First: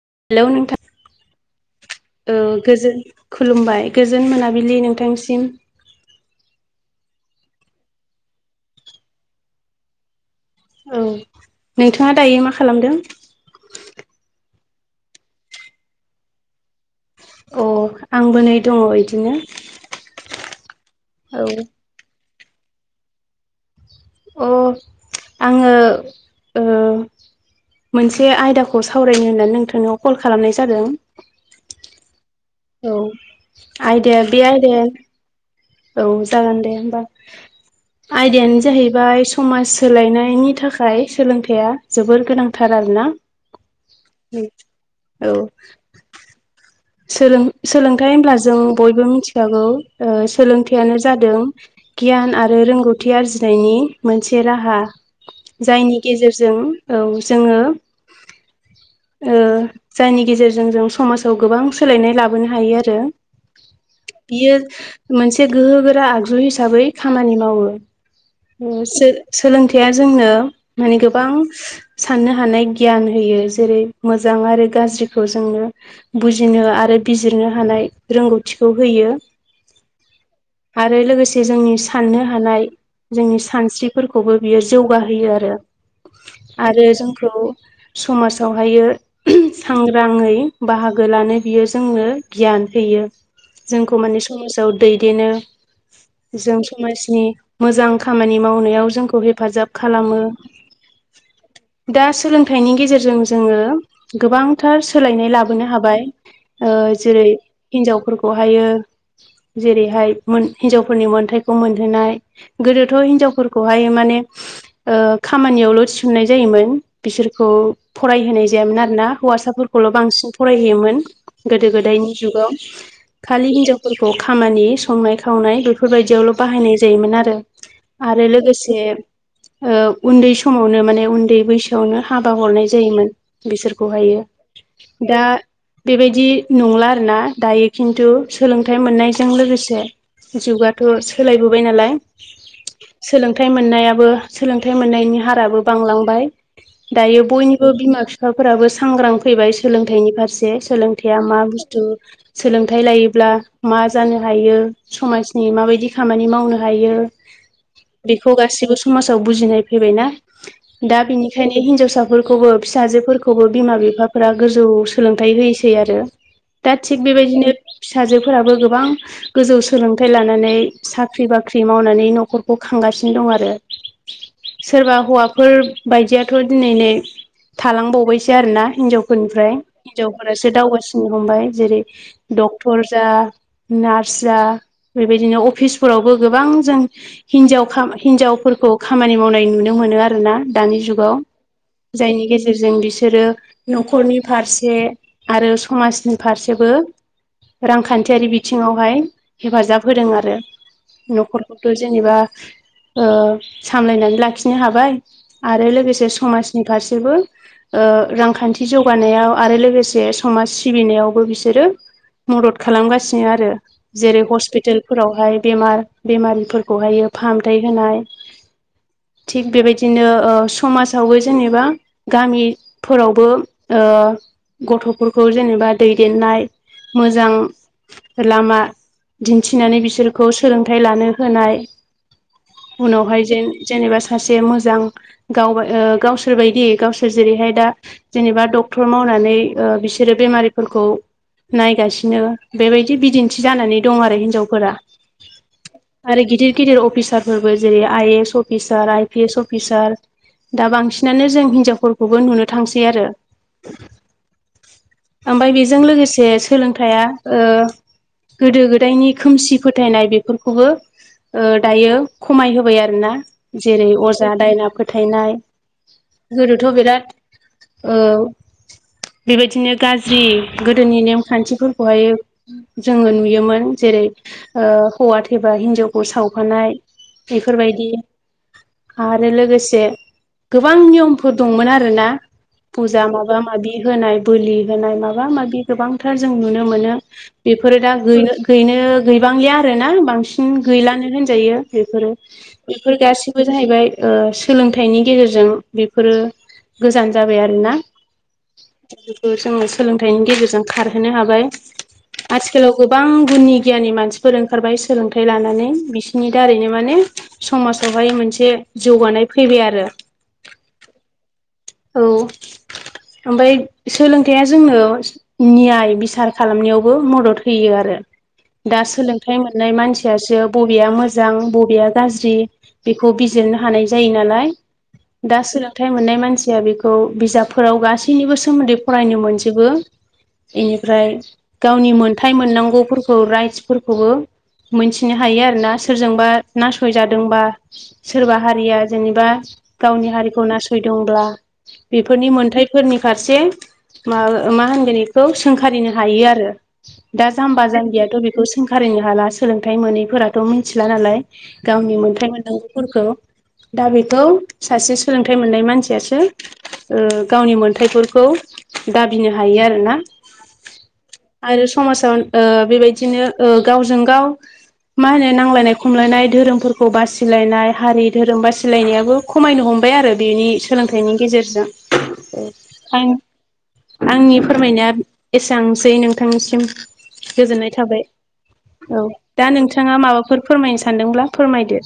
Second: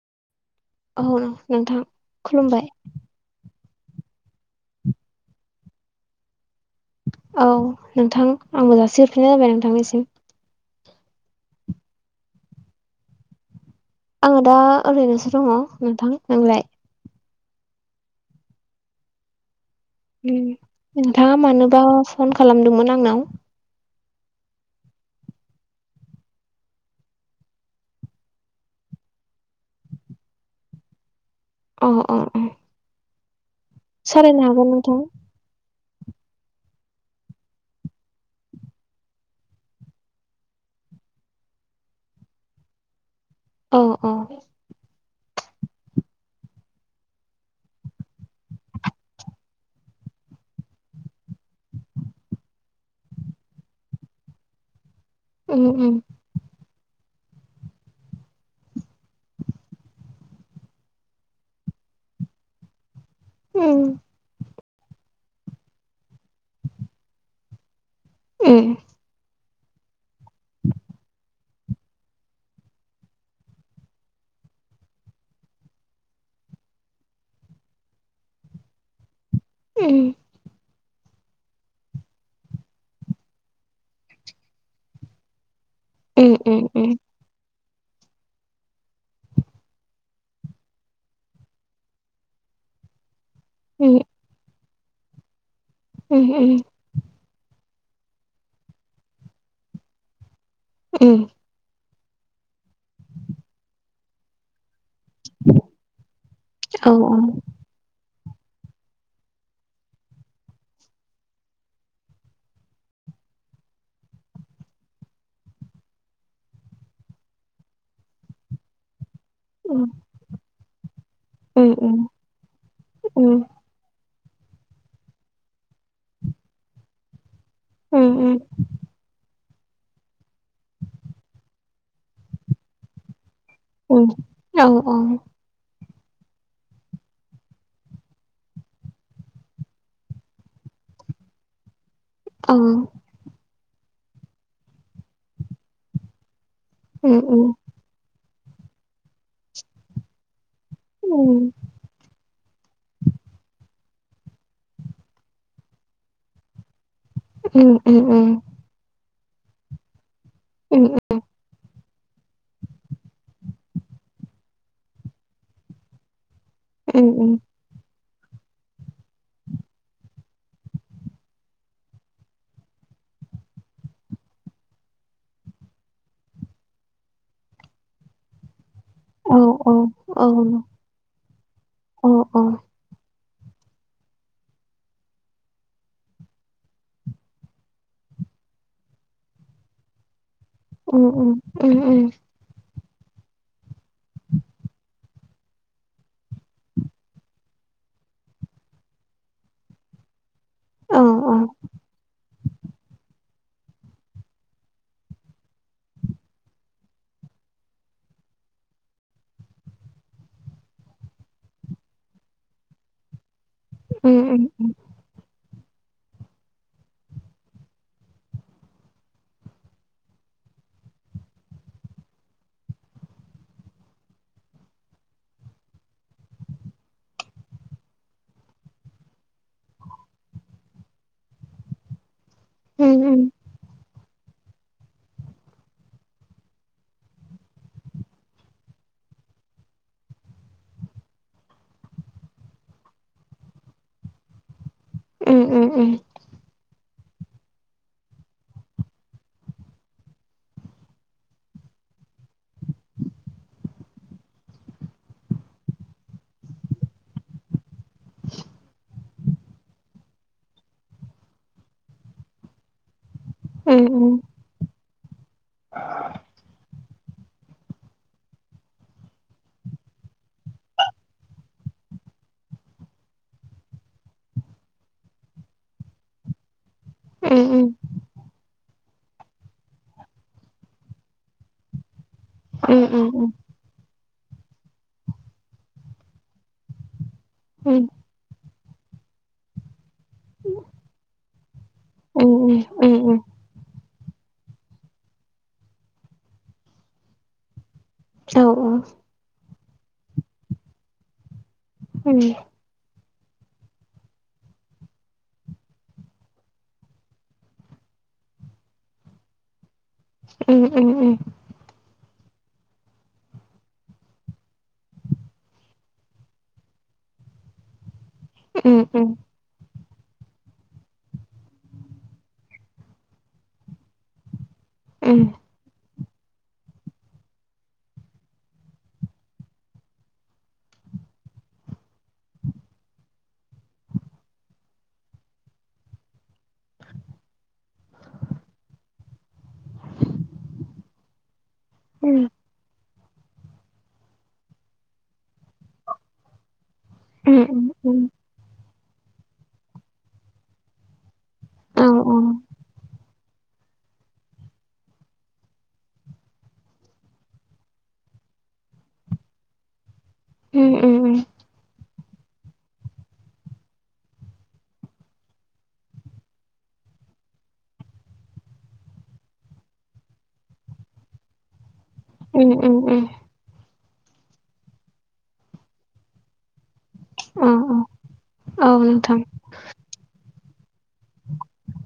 हेल' औ नोंथां। खुलुमबाय गोजोन खुलुमबाय गोजोन मोनाबिलि नोंथांसिम। औ नोंथां आंबो जासिहरफिननाय जाबाय नोंथांनिसिम। औ नोंथाङा दायो मा खालामदों? आंङो दा ओरैनोसो दङ नोंथां नोंलाय? अ आंबो नै दङ इदिनो। नोंथाङा औ मानोबा फन खालामदोंमोन आंनाव? अ आंङो ओ मोनसे आयदाखौ सावरायनो होननानै नोंथांनाव कल खालामनाय जादों। अ अ अ । औ आइदाया बे हागोन आइदाया नोंथां औ जागोन दे होमबा। आयदायानो जाहैबाय समाज सोलायनायनि थाखाय सोलोंथाइया जोबोर गोनांथार आरोना। औ औ। औ। सोलों सोलोंथाइ होनब्ला जों बयबो मिथिखागौ ओ सोलोंथाइयानो जादों गियान आरो रोंगौथि आरजिनायनि मोनसे राहा उम उम जायनि गेजेरजों औ जोंङो ओ जायनि गेजेरजों जों समाजाव गोबां सोलायनाय लाबोनो हायो आरो उम बियो मोनसे गोहोगोरा आगजु हिसाबै खामानि मावो उम सोलोंथाइया जोंनो माने गोबां साननो हानाय गियान होयो जेरै मोजां जां आरो गाज्रिखौ जोंङो बुजा जायनो आरो बिजिरनो हानाय रोंगौथिखौ होयो। उम आरो लोगोसे जोंनि साननो हानाय जोंनि सानस्रिफोरखौबो बियो जौगाहोयो आरो उम उम आरो उम जोंखौ समाजावहायो सांग्राङै बाहागो गोलानो बियो जोंनो गियान होयो जोंखौ माने समाजाव दैदेनो । जों समाजनि मोजां खामानि मावनायाव जोंखौ हेफाजाब खालामो। उम दा सोलोंथाइनि गेजेरजों जोंङो गोबांथार सोलायनाय लाबोनो हाब बाय ओ जेरै हिनजावफोरखौहायो जेरै हाय हिनजावफोरनि मोनथाइखौ मोनहोनाय गोदोथ' हिनजावफोरखौहाय मान माने ओ खामानियावल' थिसननाय जायोमोन बिसोरखौ फरायहोनाय जायामोन आरोना। हौवासाफोरखौल' बांसिन फरायहैयोमोन गोदो गोदायनि जुगाव खालि हिनजावफोरखौ खामानि संनाय खावनाय बेफोरबायदियावल' बाहायनाय जायोमोन आरो आरो लोगोसे ओ उन्दै समावनो माने उन्दै बैसोआवनो हाबा हरनाय जायोमोन। बिसोरखौहायो औ औ दा बेबायदि नंला आरोना दायो खिन्थु सोलोंथाइ मोननायजों लोगोसे जुगाथ' सोलायबोबाय नालाय औ सोलोंथाइ मोननायाबो सोलोंथाइ मोननायनि हाराबो बांलांबाय उम दायो उम बयनिबो सिमा बिफा फोराबो सांग्रां फैबाय सोलोंथाइनि फारसे सोलोंथाइया मा उम बुस्थु सोलोंथाइ लायोब्ला मा उम उम बेखौ गासिबो उम फोरखौबो फिसाजोफोरखौबो बिमा बिफाफोरा गोजौ सोलोंथाइ होयोसै आरो दा थिग उम उम बेबायदिनो फिसाजोफोराबो गोबां गोजौ सोलोंथाइ लानानै साख्रि बाख्रि मावनानै न'खरखौ खांगासिनो सिन दं आरो [inaudible] सोरबा हौवाफोर बायदियाथ' दिनै नै थालांबावबायसो आरोना हिनजाव औ फोरनिफ्राय औ औ हिनजावफोरासो दावगासिनो हमबाय जेरै औ औ डक्टर जा नार्स जा बेबायदिनो अफिसफोरावबो गोबां जों हिनजाव हिनजाव फोरखौ खामानि मावनाय नुनो मोनो आरोना दानि जुगाव जायनि गेजेरजों बिसोर बिसोरो न'खरनि फारसे आरो समाजनि फारसेबो रांखान्थियारि बिथिङावहाय हेफाजाब होदों आरो उम न'खरखौथ' जेनेबा ओ सामलायनानै लाखिनो हाबाय आरो लोगोसे समाजनि फारसेबो ओ रांखान्थि जौगानायाव आरो लोगोसे समाज सिबिनायावबो बिसोरो मदद खालामगासिनो आरो जेरै हस्पिटालफोरावहाय बेमार बेमारिफोरखौहायो फाहामथाय होनाय थिग बेबायदिनो ओ समाजावबो जेनेबा गामिफोरावबो ओ गथ'फोरखौ जेनेबा दैदेननाय मोजां लामा दिन्थिनानै बिसोरखौ सोलोंथाइ लानो होनाय उनावहाय जेन जेनेबा सासे से मोजां गाव गावसोर बायदि गावसोर जेरैहाय दा जेनेबा डक्टर मावनानै ओ बिसोरो बेमारिफोरखौ नायगासिनो बेबायदि बिदिन्थि जानानै दं आरो हिनजावफोरा आरो गिदिर गिदिर अफिस सार फोरबो जेरै I S officer I P S officer दा बांसिनानो जों हिनजावफोरखौबो नुनो थांसै आरो ओमफाय बेजों लोगोसे सोलोंथाया ओ गोदो गोदायनि खोमसि फोथायनाय बेफोरखौबो ओ दायो खमायहोबाय आरोना जेरै अजा दायना फोथायनाय गोदोथ' बिराद औ बेबायदिनो गाज्रि गोदोनि नेमखान्थिफोरखौहाय जोङो नुयोमोन जेरै ओ हौवा थैबा हिन्जावखौ सावफानाय बेफोरबायदि आरो लोगोसे गोबां नियमफोर दंमोन आरोना फुजा माबा माबि होनाय बोलि होनाय माबा माबि गोबांथार जों नुनो मोनो बेफोरो दा गैनो गैबांलिया आरोना बांसिन गैलानो होनजायो बेफोरो बेफोर गासैबो जाहैबाय सोलोंथाइनि गेजेरजों बेफोरो गोजान जाबाय आरोना बेखौ जोङो सोलोंथाइनि गेजेरजों खारहोनो हाबाय आथिखालाव बो गोबां गुननि गियााननि मानसिफोर ओंखारबाय सोलोंथाइ लानानै बिसिनि दारैनो माने समाजाव ओमफाय मोनसे जौगानाय फैबाय आरो उम उम उम औ ओमफाय सोलोंथाइया जोंनो नियाय बिसार खालामनायावबो मदद होयो आरो दा सोलोंथाइ मोननाय मानसियासो बबेया मोजां बबेया गाज्रि बेखौ बिजिरनो हानाय जायो नालाय दा सोलोंथाइ मोननाय मानसि रां बेखौ बिजाबफोराव गासैनिबो सोमोन्दै फरायनो मोनजोबो बेनिफ्राय गावनि मोन्थाय मोननांगौफोरखौ राइटसफोरखौबो मोनथिनो हायो आरोना सोरजोंबा नासयादोंबा सोरबा हारिया जेनेबा गावनि हारिखौ नासयदोंब्ला बेफोरनि मोनथायफोरनि फारसे मा मा होनगोन इखौ सोंखारिनो हायो आरो दा उम जाम्बा जामबियाथ' उम बे बेखौ सोंखारिनो हाला सोलोंथाइ मोनैफोराथ' मिथिला नालाय गावनि मोनथाय उम मोननांगौफोरखौ दा बेखौ सासे सोलोंथाइ मोननाय मानसियासो ओ गावनि मोन्थाइफोरखौ दाबिनो हायो आरोना उम आरो समाजाव ओ बेबायदिनो गावजों गाव मा होनो नांलायनाय खमलायनाय धोरोमफोरखौ बासिलायनाय हारि धोरोम बासिलायनायाबो खमायनो हमो हमबाय आरो बिनि सोलोंथाइनि गेजेरजों फाइन आंनि फोरमायनाया एसांसै नोंथांनिसिम औ गोजोननाय थाबाय औ नोंथां नोंथांङा माबाफोर फोरमायनो सानदोंब्ला फोरमायदो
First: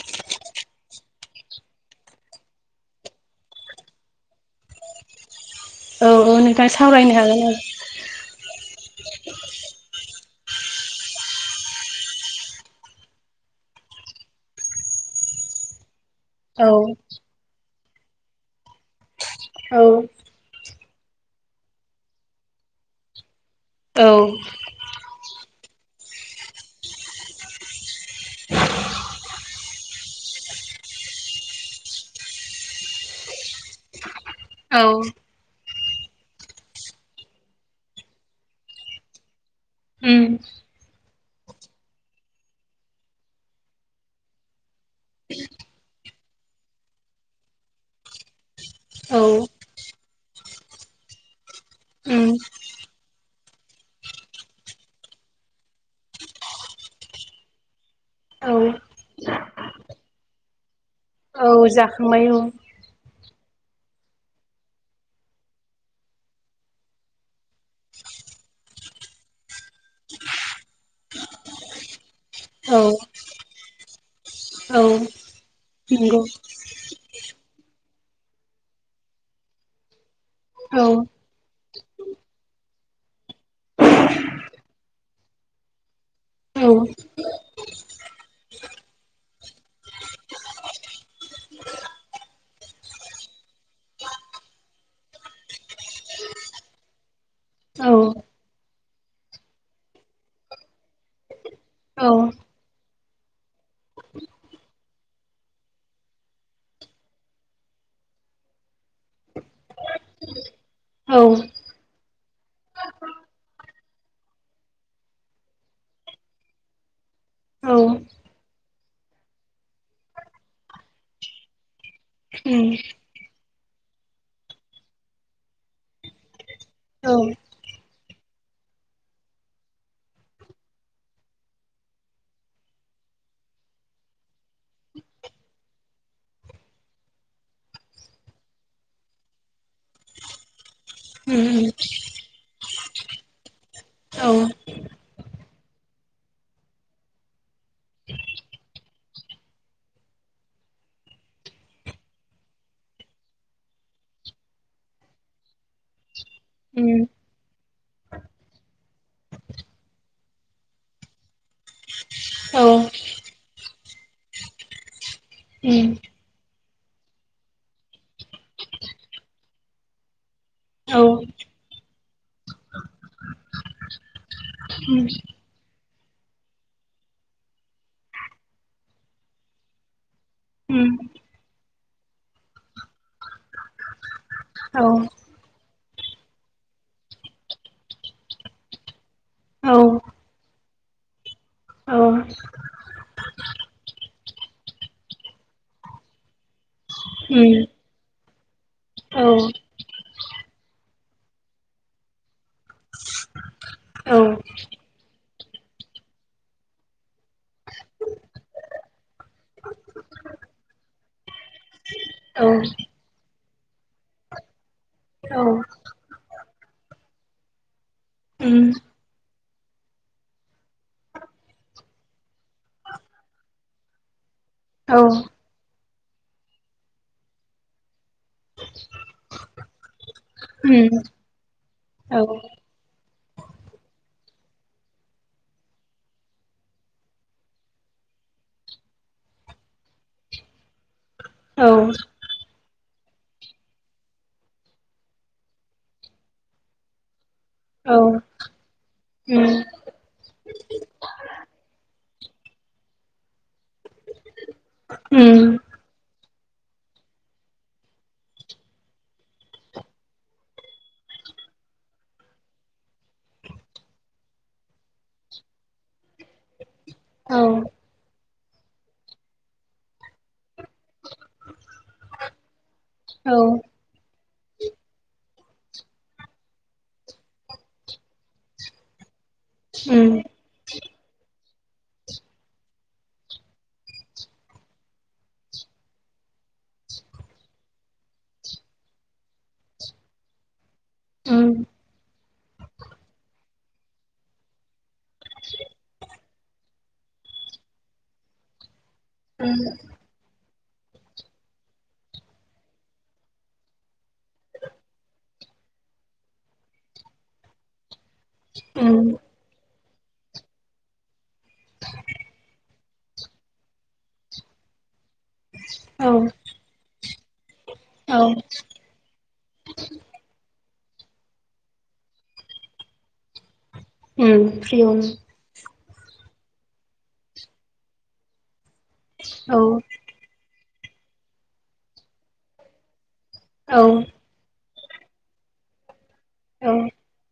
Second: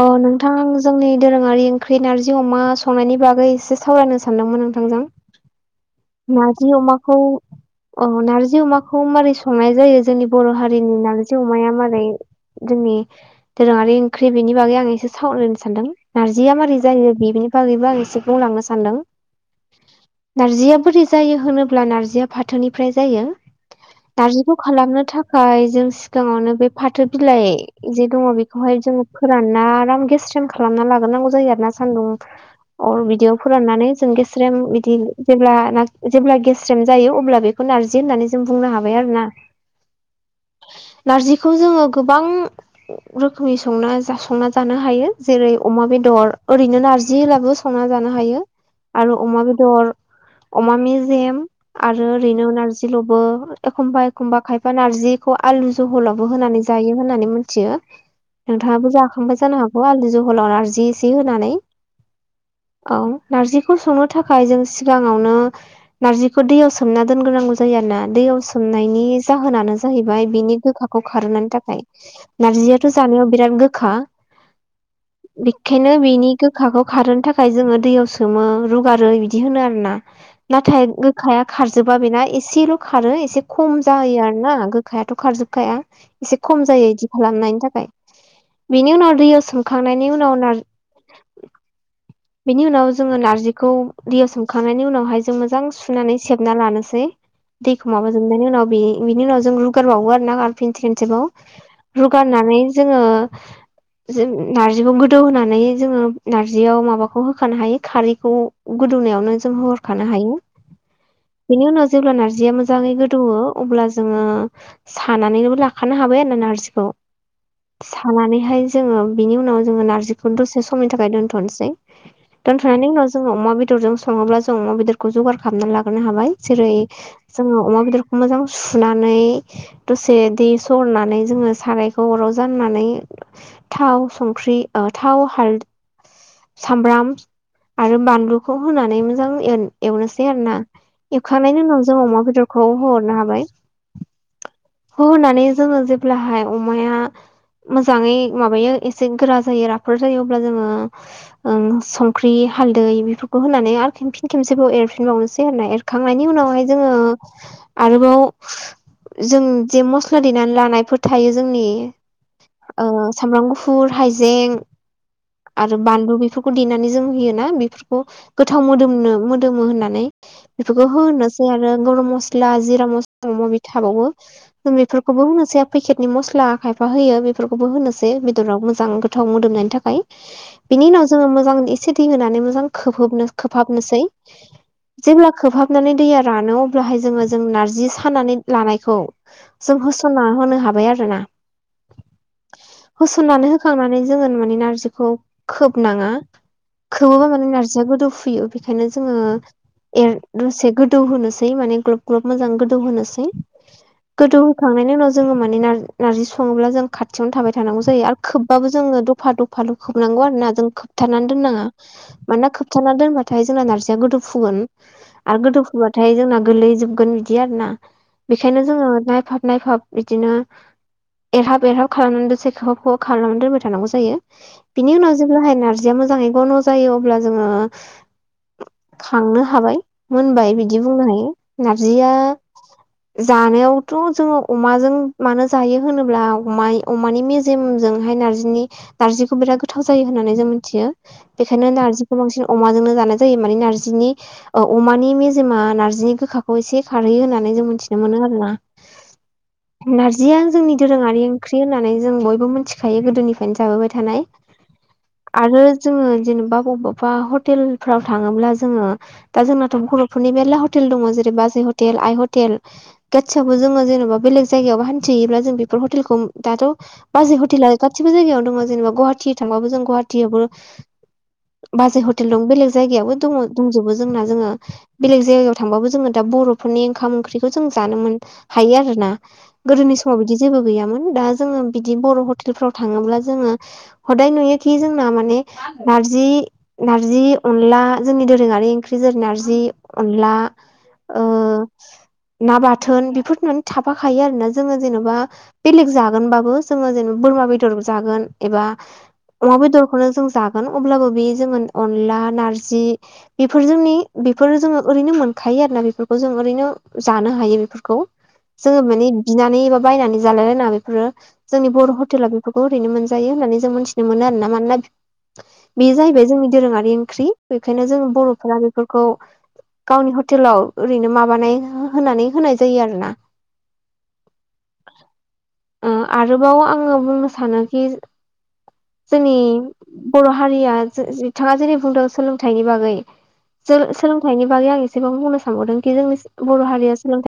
अ नोंथां जोंनि दोरोङारि ओंख्रि नारजि अमा संनायनि बागै एसे सावरायनो सानदोंमोन नोंथांजों [inaudible] औ औ नोंथां नारजि सावरायनो अमाखौ हागोन औ नारजि अमाखौ मारै संनाय जायो जोंनि बर' हारिनि नारजि अमाया मारै जोंनि दोरोङारि ओंख्रि बेनि बागै आं एसे सावरायनो सानदों नार्जिया औ माबोरै जायो बेनि बागैबो आं एसे बुंलांनो सानदों औ नारजिया बोरै जायो होनोब्ला नारजिया फाथोनिफ्राय जायो औ नारजिखौ खालामनो थाखाय जों सिगाङावनो बे फाथो बिलाइ जे दङ बेखौहाय जों फोरानना आराम गेस। खालामना लाग्रोनांगौ जायो आरोना सान्दुं अ बिदिअ फोराननानै जों गेस्रेम औ बिदि जेब्ला जेब्ला गेस्रेम जायो अब्ला बेखौ नारजि होननानै जों बुंनो हाबाय आरो ना ? ओ नारजिखौ जोङो गोबां रोखोमनि संना जानो हायो जेरै अमा बेदर ओरैनो नारजिब्लाबो संना जानो हायो आरो औ अमा बेदर अमा मेजेम आरो उम ओरैनो नारजिलबो। एखमबा एखमबा खायफा नारजिखौ आलु जहलावबो होनानै जायो होननानै मिथियो। औ नोंथाङाबो जाखांबाय जानो हागौ आलुनि जहलाव नारजि एसे औ होनानै। जाखांबाय औ नारजिखौ संनो थाखाय जों सिगाङावनो नारजिखौ दैयाव सोमना दोनग्रोनांगौ जायो आरोना दैयाव सोमनायनि जाहोनानो जाहैबाय बिनिल गोखाखौ खारनायनि थाखाय औ नारजियाथ' जानायाव बिराद गोखा औ बेखायनो नंगौ बेनि गोखाखौ खारहो थाखाय जोङो दैयाव रुगारो बिदि होनो आरोना औ नाथाय गोखाया खारजोबा बेना एसेल' खारो एसे खम जयो आरो ना गोखायाथ' खारजोबखाया एसे खम जायो बिदि खालामनायनि थाखाय बिनि उनाव दैयाव संखांनायनि उनाव नार्जिआ। बेनि उनाव जोङो नारजिखौ दैयाव सोमखांनायनि उनाव हायो मोजां सुनानै सेबना लानोसै औ दैखौ माबााजोबनायनि उनाव बिनि उनाव जों रुगारबावो आरो ना आर फिनसे खेनसेबाव औ रुगारनानै जोङो जों नार्जिखौ दौनानै जोङो नारजियाव माबाखौ होखानो हायो खारैखौ गोदौनायावनो जों खानो हायो औ बेनि उनाव जेब्ला नार्जि जिआ मोजाङै गोदौओ अब्ला जोङो सानानैनोबो लाखानो हाबाय आरोना नार्जिखौ। सानानैहाय जोङो बिनि उनाव जोङो नार्जिखौ दसे समनि थाखाय दोनथ'नोसै। दोनथ'नायनि उनाव जोङो अमा बेदरजों सङोब्ला जों अमा बेदरखौ जगार खालामना लागोग्रोनो हाबाय जेरै जोङो अमा बेदरखौ मोजां सुनानै दसे दै सरनानै जोङो सारायखौ अराव जाननानै थाव संख्रि ख्रि ओ‌ थाव हालद सामबाब्र आरो बानलुखौ होनानै मोजां एन एवनोसै आरो ना एवखांनायनि उनाव जों अमा बेदरख खौ होहर नो हाबाय। औ होहोनानै जोङो जेब्लाहाय अमाया मोजाङै माबायो एसे गोरा जायो राफोद जायो अब्ला जोङो ओ संख्रि हालदै बेफोरखौ होनानै आर खेमफिन खेबसेबाव एरफिनबावनोसै [unintelligible] एरखांनायनि उनाव। [unintelligible] हाय जोङो उम आरोबाव जों जे मस्ला देनानै लानायफोर थायो जोंनि औ ओ सामब्राम गुफुर हाइजें आरो उम बानलु बेफो खौ देनानै जों होयोना बेफोरखौ गोथाव मोदोमनो मोदोमो होननानै बेफोरखौ औ उम औ होनना सो आनो गरम मसला जिरा मस माबा मुबि थाबावो उम बेफोरखौबो होनोसै पेकेट नि मसला बा खायफा होयो बेफोरखौबो होनोसै बेदराव मोजां गोथाव मोदोमनायनि थाखाय बिनि उम उनाव जोङो मोजां एसे दै होनानै मोजां खोबहोबनो खोबहाबनोसै औ औ जेब्ला खोबहाबनानै दैया रानो अब्लाहाय जोङो जों नारजि सानानै लानायखौ औ उम औ उम औ उम औ उम औ जों उम होसनना होनो हाबाय आरो ना। होसननानै होखांनानै जोङो माने नारजिखौ खोबनाङा। खोबोबा माने नारजिया गोदौ फुयो बेखायनो जोङो एर दसे गोदौ होनोसै माने ग्लब ग्लब मोजां गोदौ होनोसै। गोदौ होखांनायनि उनाव जोङो माने नार-नारजि सङोब्ला जों खाथियावनो थाबाय थानांगौ जायो आरो खोबबाबो जों [unintelligible] दफा दफ फालु खोबनांगौ आरो ना जों खोबथानानै दोननाङा मानोना खोबथाना दोनबाथाय जोंना नारजिया गोदौ फुङो [unintelligible] आरो गोदौ फुबाथाय जोंना गोलै जोबगोन बिदि आरोना बेखायनो जोङो नायफाब नायफाब बिदिनो एरहाब एरहाब खालामनानै दसे खोबहाब खोबहाब खालामनानै दोनबाय थानांगौ जायो। बिनि उनाव जेब्लाहाय नारजिया मोजाङै गन' जायो अब्ला जोङो खांनो हाबाय मोनबाय बिदि बुंनो हायो नार्जिआ जानायावथ' जोङो अमाजों मानो जायो होनोब्ला अमाय अमानि मेजेमजोंहाय नारजिनि नारजिखौ बिराद गोथाव जायो होननानै जों मिथियो बेनिखायनो नारजिखौ बांसिन अमाजोंनो जानाय जायो मानि नारजिनि नि ओ अमानि मेजेमा नारजिनि गोखाखौ एसे खारहोयो होननानै जों मिथिनो मोनो आरो ना उम नारजिया जोंनि दोरोङारि ओंख्रि होननानै जों बयबो मोनथिखायो गोदोनिफ्रायनो जाबोबाय थानाय। आरो जोङो जेनेबा बबावबा हटेलफ्राव थाङोब्ला जोङो दा जोंनाथ' बर'फोरनि मेरला हटेल दङ' जेरै बाजै हटेल आइ हटेल गासियावबो जोङो जेनेबा बेलेग जायगायाव हानथियोब्ला जों बेफोर हटेलखौ दाथ' बाजै हटेला गासिबो जायगायाव दङ' जेनेबा गुवाहाटि थांबाबो जों गुवाहाटियावबो बाजै हटेल दं बेलेग जायगायावबो दङ' दंजोबो जोंना जोङो बेलेग जायगायाव थांबाबो जोङो दा बर'फोरनि ओंखाम ओंख्रिखौ जों जानो मोन हायो आरोना गोदोनि समाव बिदि जेबो गैयामोन दा दा जोङो बिदि बर' हथेलफ्राव थाङोब्ला जोङो। हदाय नुयोखि जोंना माने नारजि - नारजि अनला जोंनि दोरोङा रि ओंख्रि जेरै नारजि अनला ओ ना बाथोन बेफोर [unintelligible] थाफाखायो आरोना जोङो जेन'बा बेलेग जागोनबाबो जोङो जेनेब बोरमा बेदर जागोन एबा अमा बेदरखौनो जों जा गोन अब्लाबो बे जों अनला नारजि बेफोर जोंनि बेफोर जोङो ओरैनो मोनखायो। खायो आरोना बेफोरखौ जों ओरैनो जानो हायो बेफोरखौ। जोङो माने उम बिनानै एबा बायनानै जालायलायनाङा बेफोरो जोंनि बर' हटेला बेफोरखौ ओरैनो मोन जायो होननानै जों मिथिनो मोनो आरोना मानोना बे औ जाहैबाय जोंनि दोरोङारि ओंख्रि। बेखायनो जों बर'फोरा बेफोरखौ गावनि हटेलाव ओरैनो माबानाय होनानै होनाय जायो आरोना। उम उम। उम आरोबाव आङो बुंनो सानोखि जोंनि बर' हारिया बिथाङा जेरै बुंदों सोलोंथाइनि बागै। औ सोलो सोलोंथाइनि बागै आं एसेबां बुंनो सानबावदोंखि जोंनि बर' औ हारिया सोलोंथाइ